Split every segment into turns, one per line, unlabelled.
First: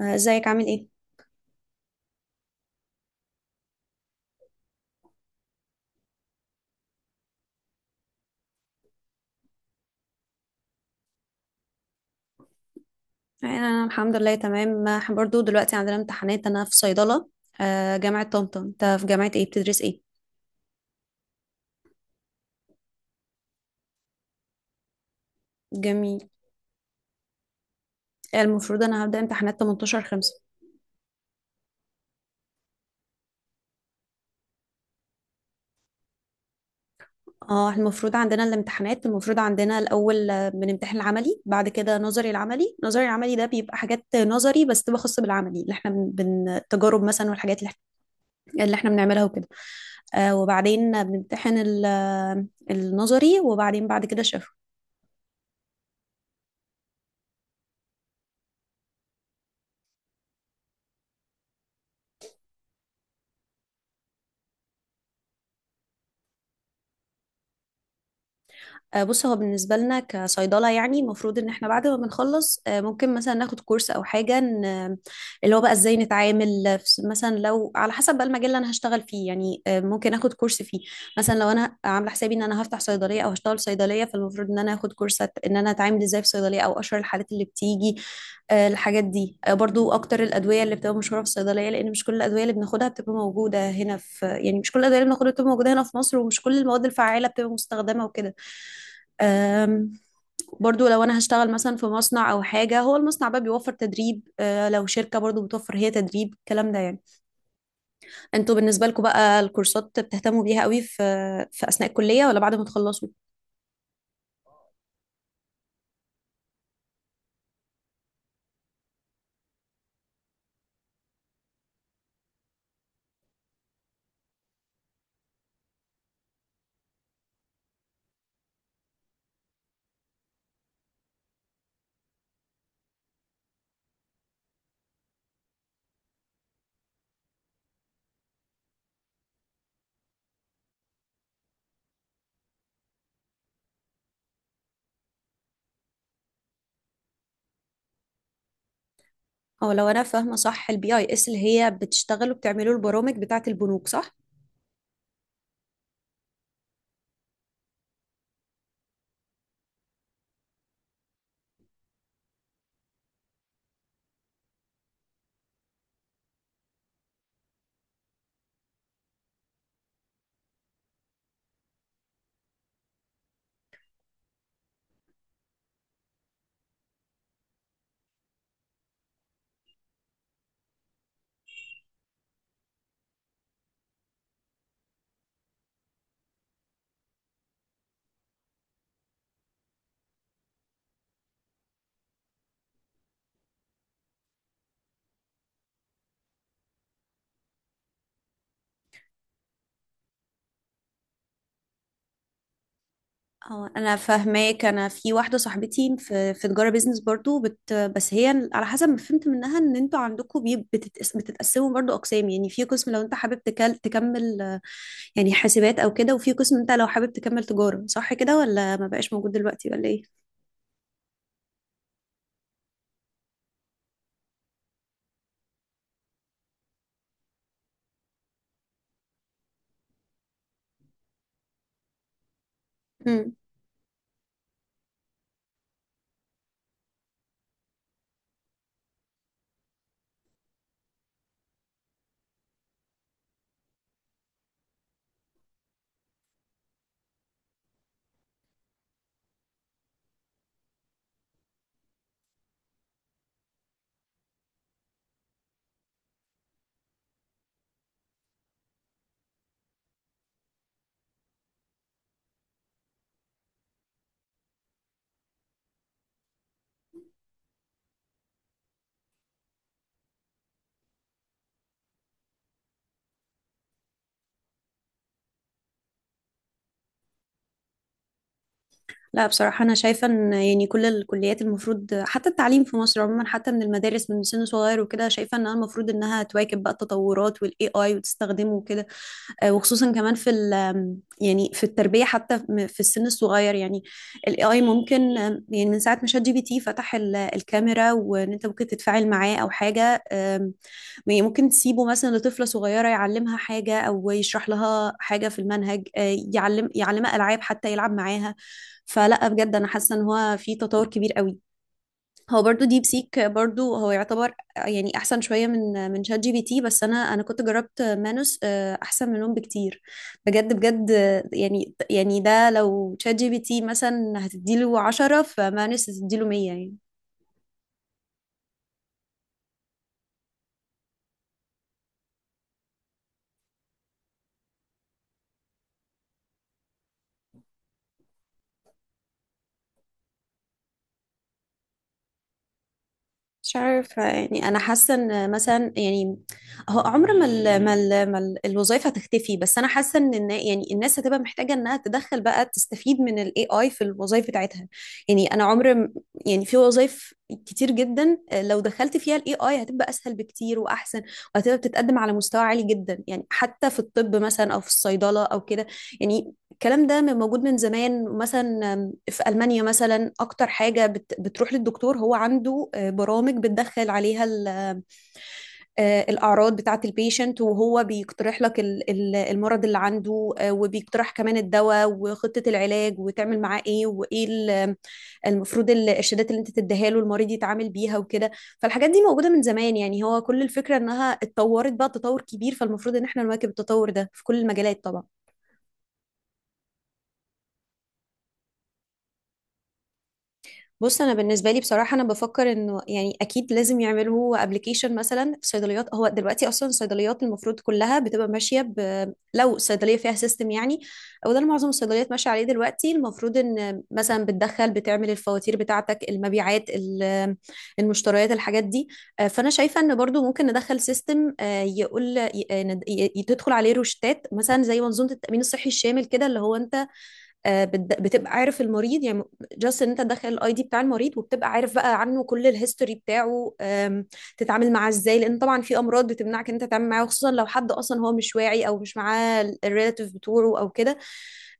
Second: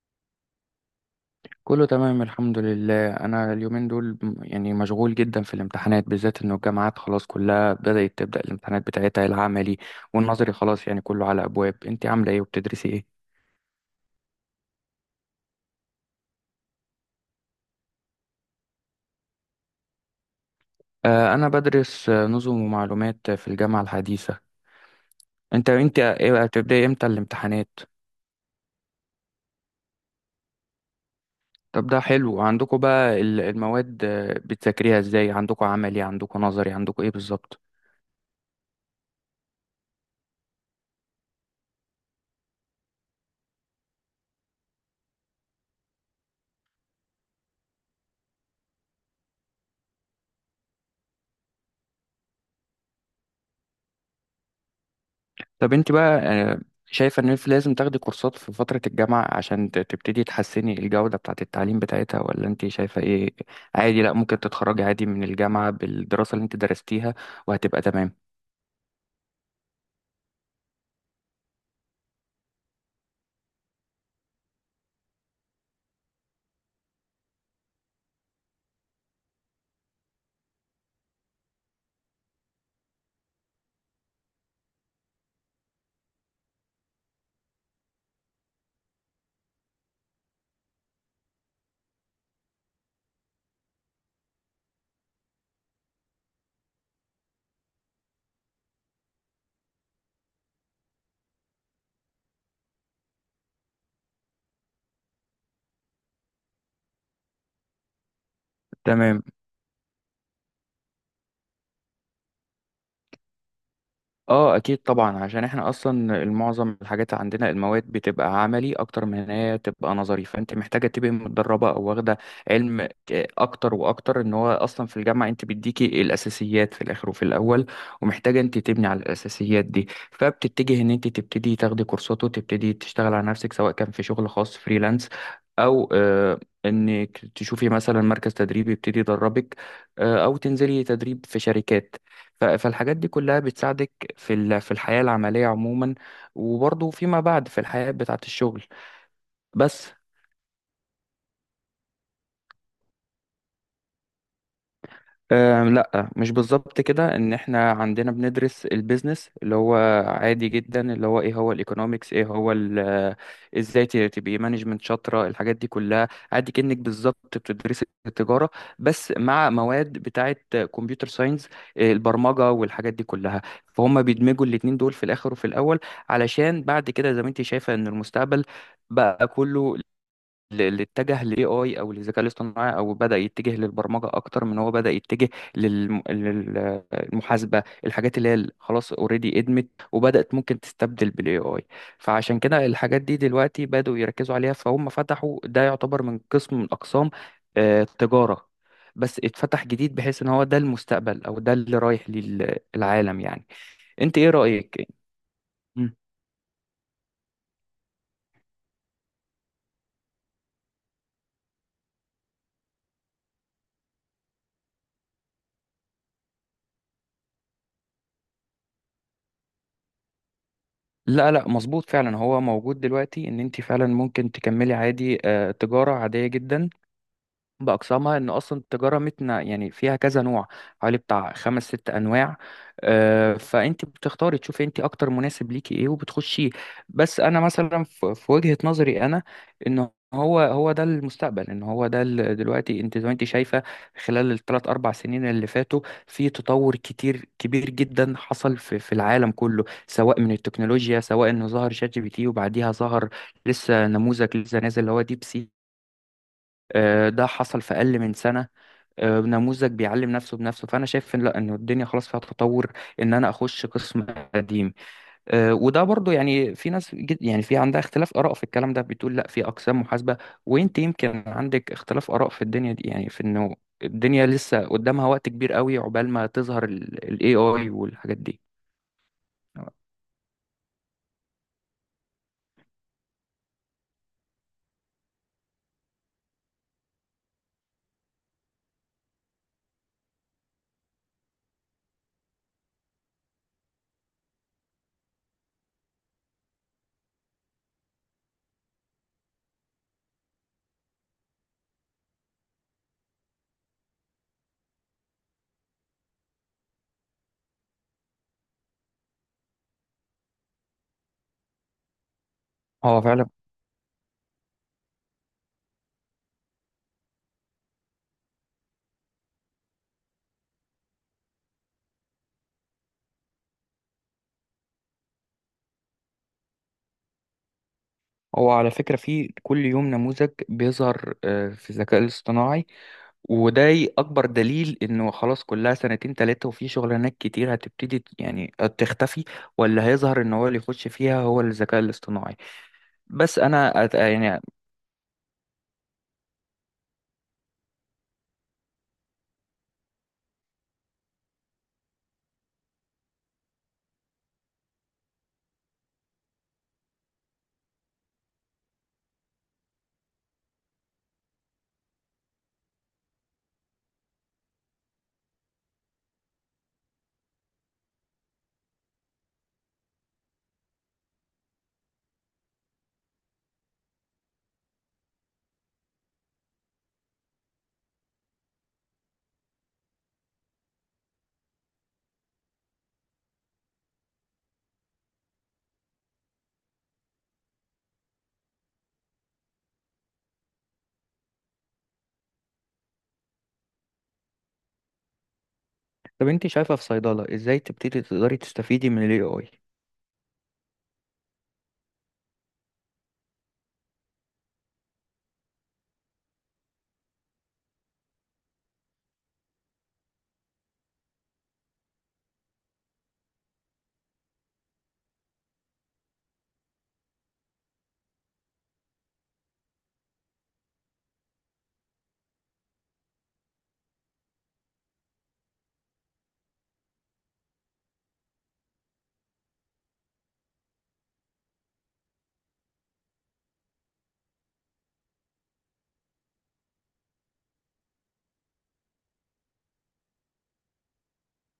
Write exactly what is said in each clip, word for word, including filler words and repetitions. آه، ازيك عامل ايه؟
كله تمام الحمد لله. انا اليومين دول م- يعني مشغول جدا في الامتحانات، بالذات انه الجامعات خلاص كلها بدأت تبدأ الامتحانات بتاعتها، العملي والنظري خلاص، يعني كله على ابواب. انت عامله ايه وبتدرسي ايه؟
انا الحمد لله تمام، آه، برضو دلوقتي عندنا امتحانات، انا في صيدلة، آه، جامعة طنطا. انت في جامعة ايه بتدرس ايه؟
آه انا بدرس آه، نظم ومعلومات في الجامعة الحديثة. انت انت
جميل.
إيه، هتبدأي امتى الامتحانات؟
المفروض انا هبدأ امتحانات تمنتاشر خمسة.
طب ده حلو. عندكم بقى ال- المواد آه، بتذاكريها ازاي؟ عندكم عملي، عندكم نظري، عندكم ايه بالظبط؟
اه، المفروض عندنا الامتحانات، المفروض عندنا الاول آه، بنمتحن العملي، بعد كده نظري. العملي نظري، العملي ده بيبقى حاجات نظري بس تبقى خاصة بالعملي اللي احنا بن بن- التجارب مثلا، والحاجات اللي احنا اللي احنا بنعملها وكده. آه، وبعدين بنمتحن ال- آه، النظري، وبعدين بعد كده.
طب انت بقى، آه، شايفة ان انت لازم تاخدي كورسات في فترة الجامعة عشان ت- تبتدي تحسني الجودة بتاعة التعليم بتاعتها، ولا انت شايفة ايه؟ عادي؟ لا ممكن تتخرجي عادي من الجامعة بالدراسة اللي انت درستيها وهتبقى تمام.
آه، بص، هو بالنسبة لنا كصيدلة، يعني المفروض ان احنا بعد ما بنخلص آه، ممكن مثلا ناخد كورس او حاجة ن- اللي هو بقى ازاي نتعامل في- مثلا لو على حسب بقى المجال اللي انا هشتغل فيه، يعني آه، ممكن اخد كورس فيه. مثلا لو انا عاملة حسابي ان انا هفتح صيدلية او هشتغل في صيدلية، فالمفروض ان انا اخد كورس أت- ان انا اتعامل ازاي في صيدلية، او اشهر الحالات اللي بتيجي، آه، الحاجات دي. آه، برضو اكتر الادوية اللي بتبقى مشهورة في الصيدلية، لان مش كل الادوية اللي بناخدها بتبقى موجودة هنا، في يعني مش كل الادوية اللي بناخدها بتبقى موجودة هنا في مصر، ومش كل المواد الفعالة بتبقى مستخدمة وكده. أم، برضو لو انا هشتغل مثلا في مصنع او حاجه، هو المصنع بقى بيوفر تدريب، أه، لو شركه برضو بتوفر هي تدريب، الكلام ده يعني. انتوا بالنسبه لكم
تمام.
بقى الكورسات بتهتموا بيها قوي في في اثناء الكليه، ولا بعد ما تخلصوا؟
اه اكيد طبعا، عشان احنا اصلا معظم الحاجات عندنا، المواد بتبقى عملي اكتر من ان هي تبقى نظري، فانت محتاجه تبقى متدربه او واخده علم ك- اكتر واكتر. ان هو اصلا في الجامعه انت بيديكي الاساسيات في الاخر وفي الاول، ومحتاجه انت تبني على الاساسيات دي، فبتتجه ان انت تبتدي تاخدي كورسات وتبتدي تشتغل على نفسك، سواء كان في شغل خاص فريلانس او آه، انك تشوفي مثلا مركز تدريب يبتدي يدربك، آه، او تنزلي تدريب في شركات. ف- فالحاجات دي كلها بتساعدك في ال- في الحياة العملية عموما، وبرضه فيما بعد في الحياة بتاعة الشغل.
او
بس
لو انا فاهمه صح، البي اي اس اللي هي بتشتغل وبتعملوا البرامج بتاعه البنوك، صح؟
آه لا، مش بالظبط كده. ان احنا عندنا بندرس البيزنس، اللي هو عادي جدا، اللي هو ايه هو الايكونومكس، ايه هو ال- آه، ازاي ت- تبقي مانجمنت شاطره، الحاجات دي كلها، عادي كأنك بالظبط بتدرسي التجاره، بس مع مواد بتاعه كمبيوتر ساينس، البرمجه والحاجات دي كلها. فهم بيدمجوا الاتنين دول في الاخر وفي الاول، علشان بعد كده زي ما انت شايفه ان المستقبل بقى كله اللي اتجه للاي اي او للذكاء الاصطناعي، او بدا يتجه للبرمجه اكتر من هو بدا يتجه للم- للمحاسبه، الحاجات اللي هي ال- خلاص اوريدي ادمت وبدات ممكن تستبدل بالاي اي. فعشان كده الحاجات دي دلوقتي بداوا يركزوا عليها، فهم فتحوا ده، يعتبر من قسم من اقسام آه، التجاره، بس اتفتح جديد، بحيث ان هو ده المستقبل، او ده اللي رايح للعالم يعني.
اه انا
انت ايه
فاهماك.
رايك؟
انا في واحده صاحبتي في في تجاره بيزنس برضو، بت بس هي على حسب ما فهمت منها ان انتوا عندكم بي- بتتقس- بتتقسموا برضو اقسام، يعني في قسم لو انت حابب تكل تكمل آه، يعني حاسبات او كده، وفي قسم انت لو حابب تكمل تجاره، صح كده، ولا ما بقاش موجود دلوقتي، ولا ايه؟
لا لا، مظبوط فعلا. هو موجود دلوقتي ان انت فعلا ممكن تكملي عادي، آه، تجارة عادية جدا بأقسامها. إن أصلا التجارة متنا يعني فيها كذا نوع، حوالي بتاع خمس ست أنواع، آه،
مم.
فأنت بتختاري تشوفي أنت أكتر مناسب ليكي إيه وبتخشيه. بس أنا مثلا، في في وجهة نظري أنا، إن هو هو ده المستقبل، إن هو ده ال- دلوقتي أنت زي ما أنت شايفة، خلال الثلاث أربع سنين اللي فاتوا في تطور كتير كبير جدا حصل في في العالم كله، سواء من التكنولوجيا، سواء إنه ظهر شات جي بي تي، وبعديها ظهر لسه نموذج لسه نازل اللي هو ديب سي. آه، ده حصل في أقل من سنة. آه، نموذج بيعلم نفسه بنفسه. فانا شايف ان لا، ان الدنيا خلاص فيها تطور، ان انا اخش قسم قديم. آه، وده برضو، يعني في ناس جد- يعني في عندها اختلاف اراء في الكلام ده، بتقول لا في اقسام محاسبه، وانت يمكن عندك اختلاف اراء في الدنيا دي، يعني في انه الدنيا لسه قدامها وقت كبير قوي عقبال ما تظهر الاي اي والحاجات دي.
لا بصراحه، انا شايفه ان يعني كل الكليات المفروض، حتى التعليم في مصر عموما حتى من المدارس من سن صغير وكده، شايفه انها المفروض انها تواكب بقى التطورات والاي اي وتستخدمه وكده. آه، وخصوصا كمان في ال آم، يعني في التربية، حتى م- في السن الصغير، يعني الاي اي ممكن، آم، يعني من ساعة ما شات جي بي تي فتح ال- الكاميرا، وان انت ممكن تتفاعل معاه او حاجة. آم، يعني ممكن تسيبه مثلا لطفلة صغيرة يعلمها حاجة، او يشرح لها حاجة في المنهج، آه، يعلم يعلمها العاب، حتى يلعب معاها. فلا، بجد انا حاسة ان هو في تطور كبير قوي. هو برضو ديب
هو
سيك
فعلا،
برضو هو يعتبر يعني احسن شويه من من شات جي بي تي، بس انا انا كنت جربت مانوس، آه، احسن منهم بكتير. بجد بجد، آه، يعني يعني ده لو شات جي بي تي مثلا هتديله عشرة، فمانوس هتديله مية يعني.
هو على فكرة في كل يوم نموذج بيظهر آه، في الذكاء الاصطناعي. وده اكبر دليل انه خلاص، كلها سنتين تلاتة وفي شغلانات كتير هتبتدي ت- يعني تختفي، ولا هيظهر ان هو اللي يخش فيها هو الذكاء الاصطناعي. بس
مش
انا أت-
عارفة
يعني،
يعني، أنا حاسة إن مثلا يعني هو عمر ما ال ما ال ما ال الوظائف هتختفي، بس أنا حاسة إن النا- يعني الناس هتبقى محتاجة إنها تدخل بقى، تستفيد من ال A I في الوظائف بتاعتها. يعني أنا عمر م- يعني في وظائف كتير جدا، آه، لو دخلت فيها ال إيه آي هتبقى أسهل بكتير وأحسن، وهتبقى بتتقدم على مستوى عالي جدا، يعني حتى في الطب مثلا، أو في الصيدلة أو كده. يعني الكلام ده م- موجود من زمان، مثلا آم، في ألمانيا مثلا، أكتر حاجة بت- بتروح للدكتور هو عنده آه، برامج بتدخل عليها ال- آه، الأعراض بتاعة البيشنت، وهو بيقترح لك ال- ال- المرض اللي عنده، آه، وبيقترح كمان الدواء وخطة العلاج، وتعمل معاه إيه، وإيه ال- المفروض ال- الشدات اللي أنت تديها له، المريض يتعامل بيها وكده. فالحاجات دي موجودة من زمان، يعني هو كل الفكرة إنها اتطورت بقى تطور كبير، فالمفروض إن إحنا نواكب التطور ده في كل المجالات طبعا.
طب انت شايفة في صيدلة ازاي تبتدي تقدري تستفيدي من الاي اي؟
بص، انا بالنسبه لي بصراحه انا بفكر انه يعني اكيد لازم يعملوا ابلكيشن مثلا في صيدليات. هو دلوقتي اصلا الصيدليات المفروض كلها بتبقى ماشيه، ب... لو صيدليه فيها سيستم يعني، او ده اللي معظم الصيدليات ماشيه عليه دلوقتي، المفروض ان مثلا بتدخل بتعمل الفواتير بتاعتك، المبيعات ال- المشتريات، الحاجات دي. آه، فانا شايفه ان برضو ممكن ندخل سيستم يقول ي- ي- تدخل عليه روشتات، مثلا زي منظومه التامين الصحي الشامل كده، اللي هو انت آه، بت- بتبقى عارف المريض يعني. جاست ان انت تدخل الاي دي بتاع المريض، وبتبقى عارف بقى عنه كل الهيستوري بتاعه. آم، تتعامل معاه ازاي، لان طبعا في امراض بتمنعك ان انت تتعامل معاه، خصوصا لو حد اصلا هو مش واعي، او مش معاه الريلاتيف بتوعه او كده.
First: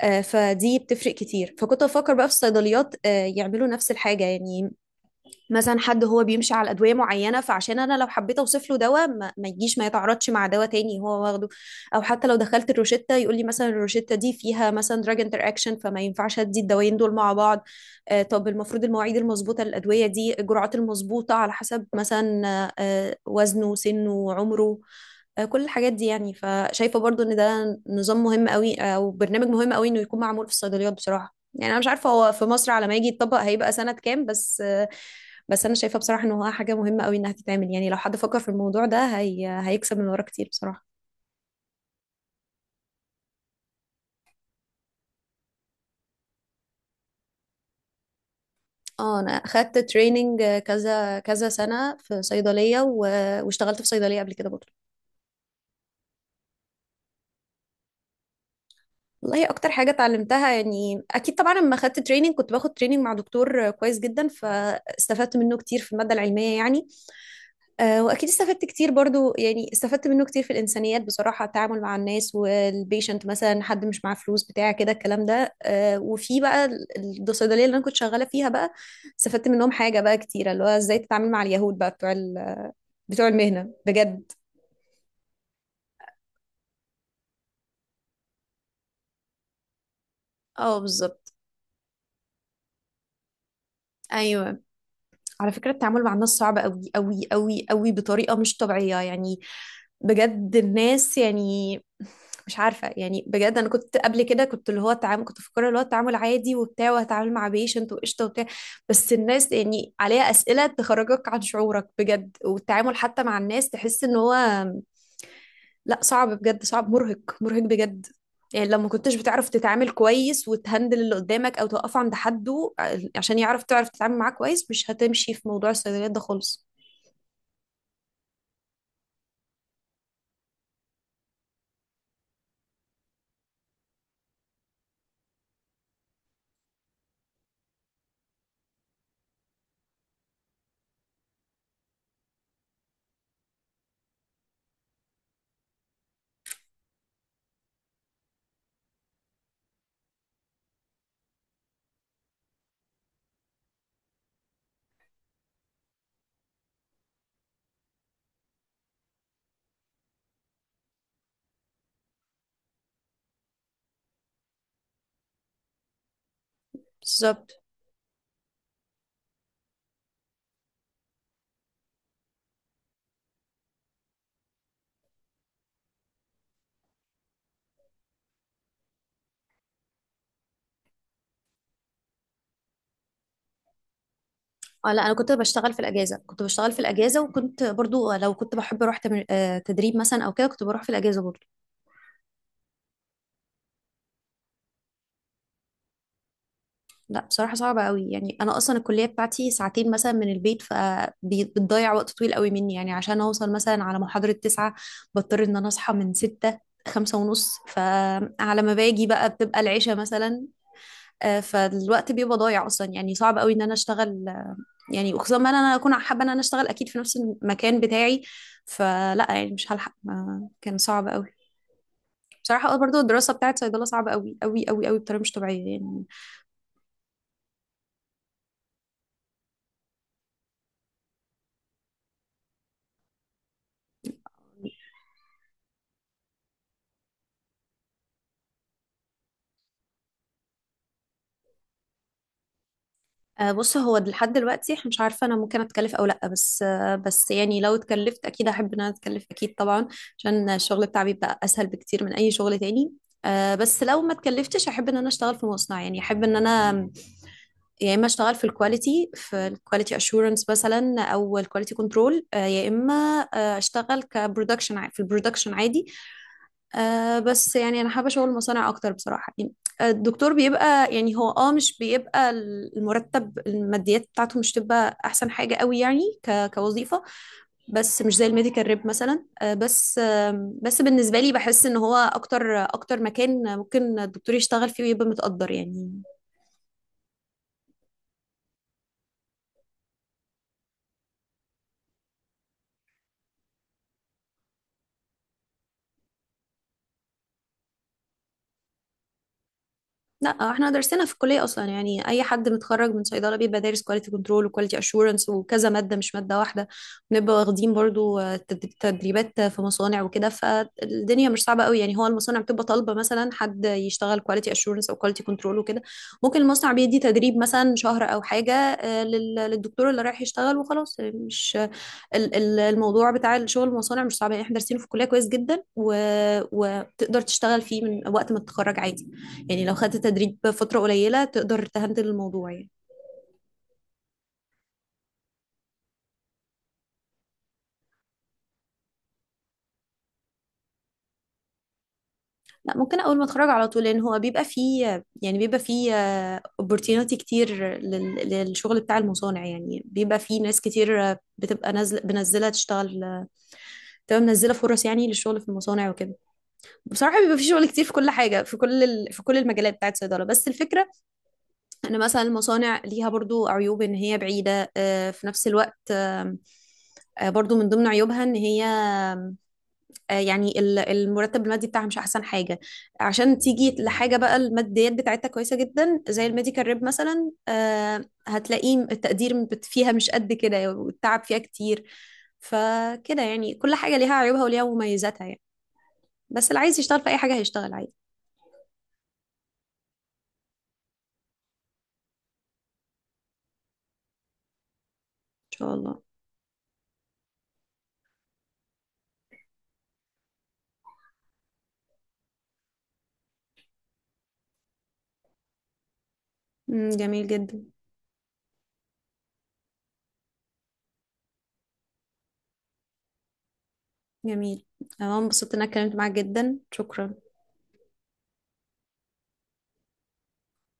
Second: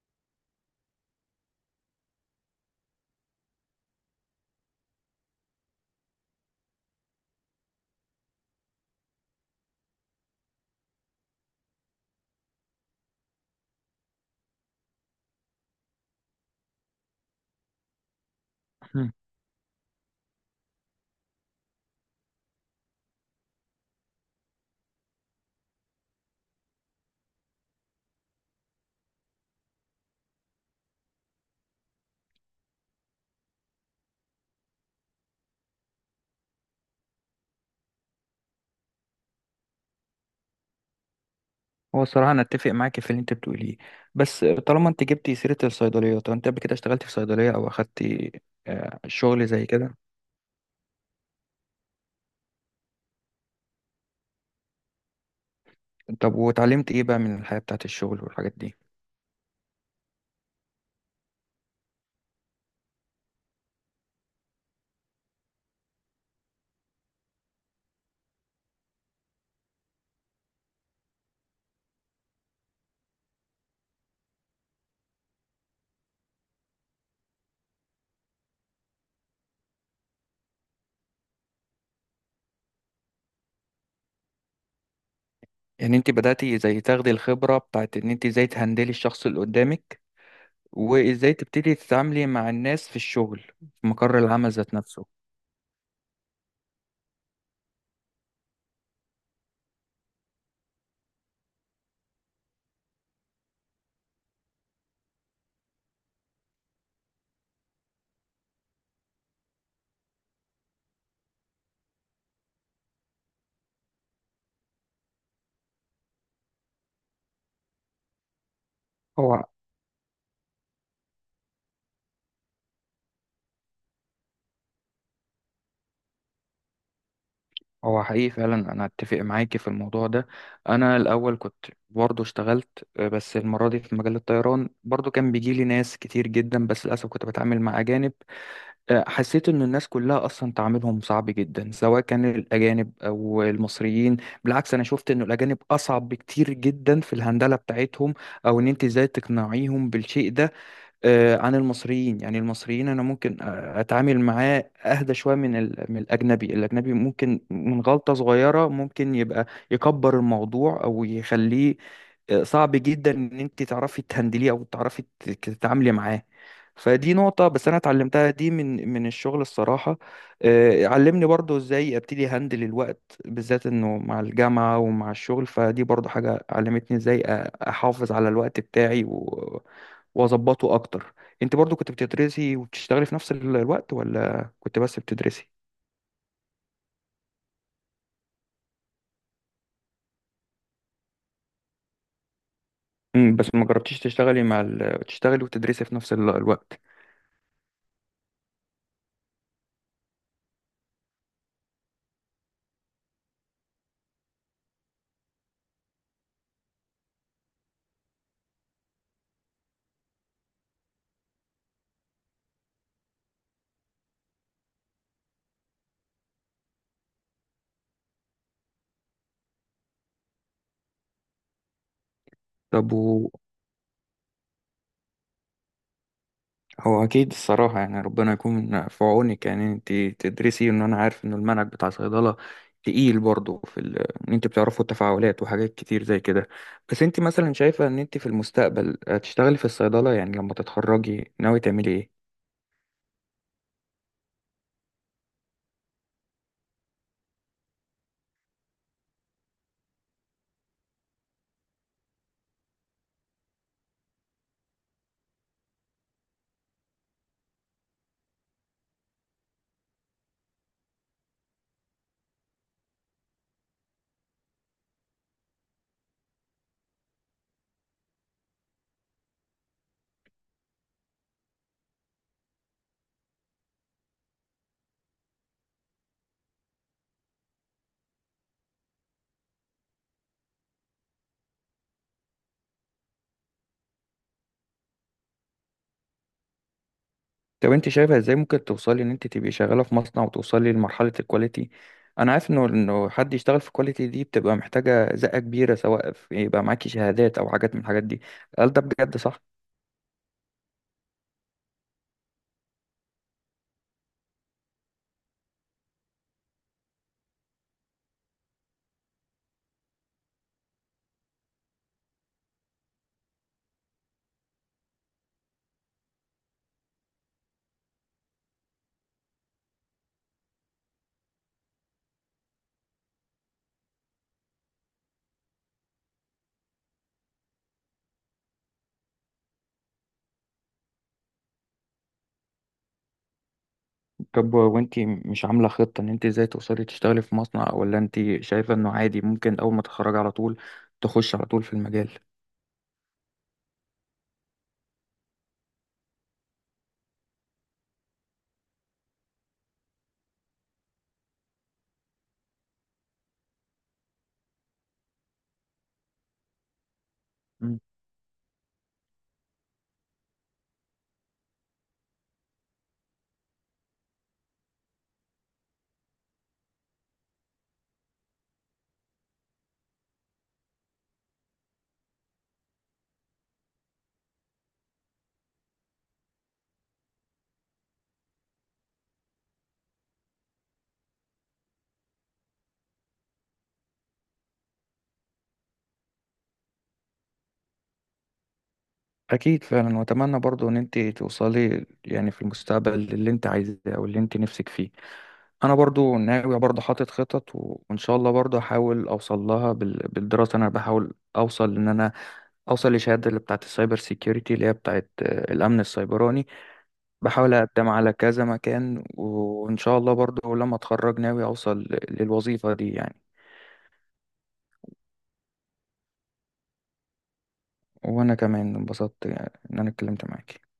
آه، فدي بتفرق كتير. فكنت بفكر بقى في الصيدليات آه، يعملوا نفس الحاجة يعني. مثلا حد هو بيمشي على ادويه معينه، فعشان انا لو حبيت اوصف له دواء ما, ما يجيش، ما يتعارضش مع دواء تاني هو واخده، او حتى لو دخلت الروشته يقول لي مثلا الروشته دي فيها مثلا دراج انتر اكشن، فما ينفعش ادي الدوايين دول مع بعض. آه طب المفروض
مم.
المواعيد المظبوطه للادويه دي، الجرعات المظبوطه على حسب مثلا آه آه، وزنه، سنه، عمره. آه كل الحاجات دي يعني. فشايفه برضو ان ده نظام مهم قوي، او برنامج مهم قوي انه يكون معمول في الصيدليات بصراحه. يعني انا مش عارفه هو في مصر على ما يجي يتطبق هيبقى سنه كام، بس بس انا شايفه بصراحه ان هو حاجه مهمه قوي انها تتعمل. يعني لو حد فكر في الموضوع ده، هي... هيكسب من ورا كتير بصراحه.
هو الصراحة أنا أتفق معاكي في اللي أنت بتقوليه، بس طالما أنت جبتي سيرة الصيدلية، طب أنت قبل كده اشتغلتي في صيدلية أو أخدتي آه،
اه انا
شغل زي
اخدت
كده؟
تريننج كذا كذا سنه في صيدليه، و... واشتغلت في صيدليه قبل كده برضه.
طب واتعلمت إيه بقى من الحياة بتاعت الشغل والحاجات دي؟
والله اكتر حاجه اتعلمتها، يعني اكيد طبعا لما خدت تريننج كنت باخد تريننج مع دكتور كويس جدا، فاستفدت منه كتير في الماده العلميه يعني. آه، واكيد استفدت كتير برضو. يعني استفدت منه كتير في الانسانيات بصراحه، التعامل مع الناس والبيشنت، مثلا حد مش معاه فلوس بتاع كده الكلام ده. آه، وفي بقى ال- الصيدليه اللي انا كنت شغاله فيها بقى، استفدت منهم حاجه بقى كتيره، اللي هو ازاي تتعامل مع اليهود بقى بتوع ال- بتوع المهنه بجد.
يعني انت بدأتي زي تاخدي الخبرة بتاعت ان انت ازاي تهندلي الشخص اللي قدامك،
اه بالظبط.
وازاي تبتدي تتعاملي مع الناس في الشغل، في مقر العمل
ايوه،
ذات نفسه.
على فكرة التعامل مع الناس صعب قوي قوي قوي قوي بطريقة مش طبيعية يعني. بجد الناس يعني مش عارفة يعني. بجد أنا كنت قبل كده كنت اللي هو التعامل، كنت فاكرة اللي هو التعامل عادي وبتاع، وهتعامل مع بيشنت وقشطة وبتاع، بس الناس يعني عليها أسئلة تخرجك عن شعورك بجد، والتعامل حتى مع الناس تحس إن هو لا، صعب بجد، صعب مرهق مرهق بجد. يعني لو ما كنتش
هو
بتعرف تتعامل كويس وتهندل اللي قدامك او توقفه عند حده، ع- عشان يعرف تعرف تتعامل معاه كويس، مش هتمشي في موضوع الصيدليات ده خالص.
هو حقيقي فعلا، انا اتفق معاكي في الموضوع ده. انا الاول كنت برضه اشتغلت، آه، بس المرة دي في مجال الطيران، برضه كان بيجي لي ناس كتير جدا، بس للاسف كنت بتعامل مع اجانب. آه، حسيت ان الناس كلها اصلا تعاملهم صعب جدا، سواء كان الاجانب او المصريين. بالعكس انا شفت ان الاجانب اصعب بكتير جدا في الهندلة بتاعتهم، او ان انت ازاي تقنعيهم بالشيء ده، آه، عن المصريين. يعني المصريين انا ممكن آه، اتعامل معاه اهدى شويه من ال- من الاجنبي. الاجنبي ممكن من غلطه صغيره ممكن يبقى يكبر الموضوع، او يخليه آه، صعب جدا ان انت تعرفي تهندليه او تعرفي ت- تتعاملي معاه. فدي نقطة
بالظبط.
بس أنا اتعلمتها دي من من الشغل الصراحة. آه، علمني برضو إزاي أبتدي هندل الوقت، بالذات إنه مع الجامعة ومع الشغل، فدي برضو حاجة علمتني إزاي أ- أحافظ على الوقت بتاعي واظبطه اكتر. انت برضو كنت بتدرسي وبتشتغلي في نفس ال- الوقت، ولا كنت
اه
بس
لا، انا كنت
بتدرسي؟
بشتغل في الاجازه كنت بشتغل في الاجازه، وكنت برضو لو كنت بحب اروح تمر... آه، تدريب مثلا او كده كنت بروح في الاجازه برضو.
امم، بس ما جربتيش تشتغلي مع ال... تشتغلي وتدرسي في نفس ال- الوقت.
لا بصراحة صعبة قوي، يعني أنا أصلا الكلية بتاعتي ساعتين مثلا من البيت، فبتضيع وقت طويل قوي مني، يعني عشان أوصل مثلا على محاضرة تسعة، بضطر إن أنا أصحى من ستة، خمسة ونص، فعلى ما باجي بقى بتبقى العشاء مثلا. آه، فالوقت بيبقى ضايع أصلا، يعني صعب قوي إن أنا أشتغل، آه، يعني وخصوصا ما أنا أكون حابة إن أنا أشتغل أكيد في نفس المكان بتاعي. فلا يعني مش هلحق، ما- كان صعب قوي. بصراحة
طب
برضو
و...
الدراسة بتاعت صيدلة صعبة قوي قوي قوي قوي بطريقة مش طبيعية يعني.
هو اكيد الصراحه، يعني ربنا يكون في عونك، يعني انت تدرسي. ان انا عارف ان المنهج بتاع صيدله تقيل برضه في ال... ان انت بتعرفوا التفاعلات وحاجات كتير زي كده. بس انت مثلا شايفه ان انت في المستقبل هتشتغلي في الصيدله؟ يعني لما تتخرجي ناوي تعملي ايه؟
آه، بص، هو لحد دلوقتي احنا مش عارفه انا ممكن اتكلف او لا، بس آه، بس يعني لو اتكلفت اكيد احب ان انا اتكلف، اكيد طبعا، عشان الشغل بتاعي بيبقى اسهل بكتير من اي شغل تاني. آه، بس لو ما اتكلفتش احب ان انا اشتغل في مصنع، يعني احب ان انا يا اما اشتغل في الكواليتي، في الكواليتي اشورنس مثلا، او الكواليتي كنترول، يا اما آه، اشتغل كبرودكشن، ع- في البرودكشن عادي. آه بس يعني انا حابه شغل المصانع اكتر بصراحه يعني. آه، الدكتور بيبقى يعني هو اه مش بيبقى، المرتب الماديات بتاعته مش تبقى احسن حاجه قوي يعني ك كوظيفه، بس مش زي الميديكال ريب مثلا. آه بس آه بس بالنسبه لي بحس ان هو اكتر اكتر مكان ممكن الدكتور يشتغل فيه ويبقى متقدر يعني.
طب انت شايفه ازاي ممكن توصلي ان انت تبقي شغاله في مصنع وتوصلي لمرحله الكواليتي؟ انا عارف انه، انه حد يشتغل في الكواليتي دي بتبقى محتاجه زقه كبيره، سواء في يبقى معاكي شهادات او حاجات من الحاجات دي. هل ده بجد صح؟
لا احنا درسنا في الكليه اصلا، يعني اي حد متخرج من صيدله بيبقى دارس كواليتي كنترول وكواليتي اشورنس وكذا ماده، مش ماده واحده. بنبقى واخدين برضو آه، تد- تدريبات في مصانع وكده. فالدنيا مش صعبه قوي، يعني هو المصانع بتبقى طالبه مثلا حد يشتغل كواليتي اشورنس او كواليتي كنترول وكده. ممكن المصنع بيدي تدريب مثلا شهر او حاجه آه، لل- للدكتور اللي رايح يشتغل وخلاص. مش ال- ال- الموضوع بتاع الشغل المصانع مش صعب يعني، احنا دارسينه في الكليه كويس جدا، و... وتقدر تشتغل فيه من وقت ما تتخرج عادي، يعني لو خدت تدريب فتره قليله تقدر تهندل الموضوع يعني.
طب وانت مش عامله خطه ان انت ازاي توصلي تشتغلي في مصنع، ولا انت شايفه انه عادي ممكن اول ما تتخرجي على طول تخش على طول في المجال؟
لا ممكن اول ما اتخرج على طول، لان هو بيبقى فيه، يعني بيبقى فيه opportunity كتير لل... للشغل بتاع المصانع، يعني بيبقى فيه ناس كتير بتبقى نازله بنزله تشتغل، بتبقى منزله فرص يعني للشغل في المصانع وكده. بصراحه بيبقى فيه شغل
مم.
كتير في كل حاجه، في كل ال... في كل المجالات بتاعت الصيدله، بس الفكره ان مثلا المصانع ليها برضو عيوب، ان هي بعيدة آه، في نفس الوقت. آم، آه، برضو من ضمن عيوبها ان هي آه، يعني ال- المرتب المادي بتاعها مش احسن حاجة، عشان تيجي لحاجة بقى الماديات بتاعتها كويسة جدا زي الميديكال ريب مثلا. آه، هتلاقيه التقدير بت- فيها مش قد كده، والتعب فيها كتير. فكده يعني كل حاجة ليها عيوبها وليها مميزاتها يعني، بس اللي عايز يشتغل في اي حاجة هيشتغل عادي.
اكيد فعلا، واتمنى برضو ان انت توصلي يعني في المستقبل اللي انت عايزاه او اللي انت نفسك فيه.
ان شاء
انا
الله.
برضو ناوي، برضو حاطط خطط و... وان شاء الله برضو احاول اوصل لها بال... بالدراسه. انا بحاول اوصل ان انا اوصل لشهاده اللي بتاعت السايبر سيكيورتي، اللي هي بتاعت آه، الامن السيبراني.
مم، جميل
بحاول
جدا.
اقدم على كذا مكان، وان شاء الله برضو لما اتخرج ناوي اوصل للوظيفه دي يعني.
جميل، انا انبسطت ان انا اتكلمت معاك جدا، شكرا.
وانا كمان انبسطت ان انا اتكلمت معاك.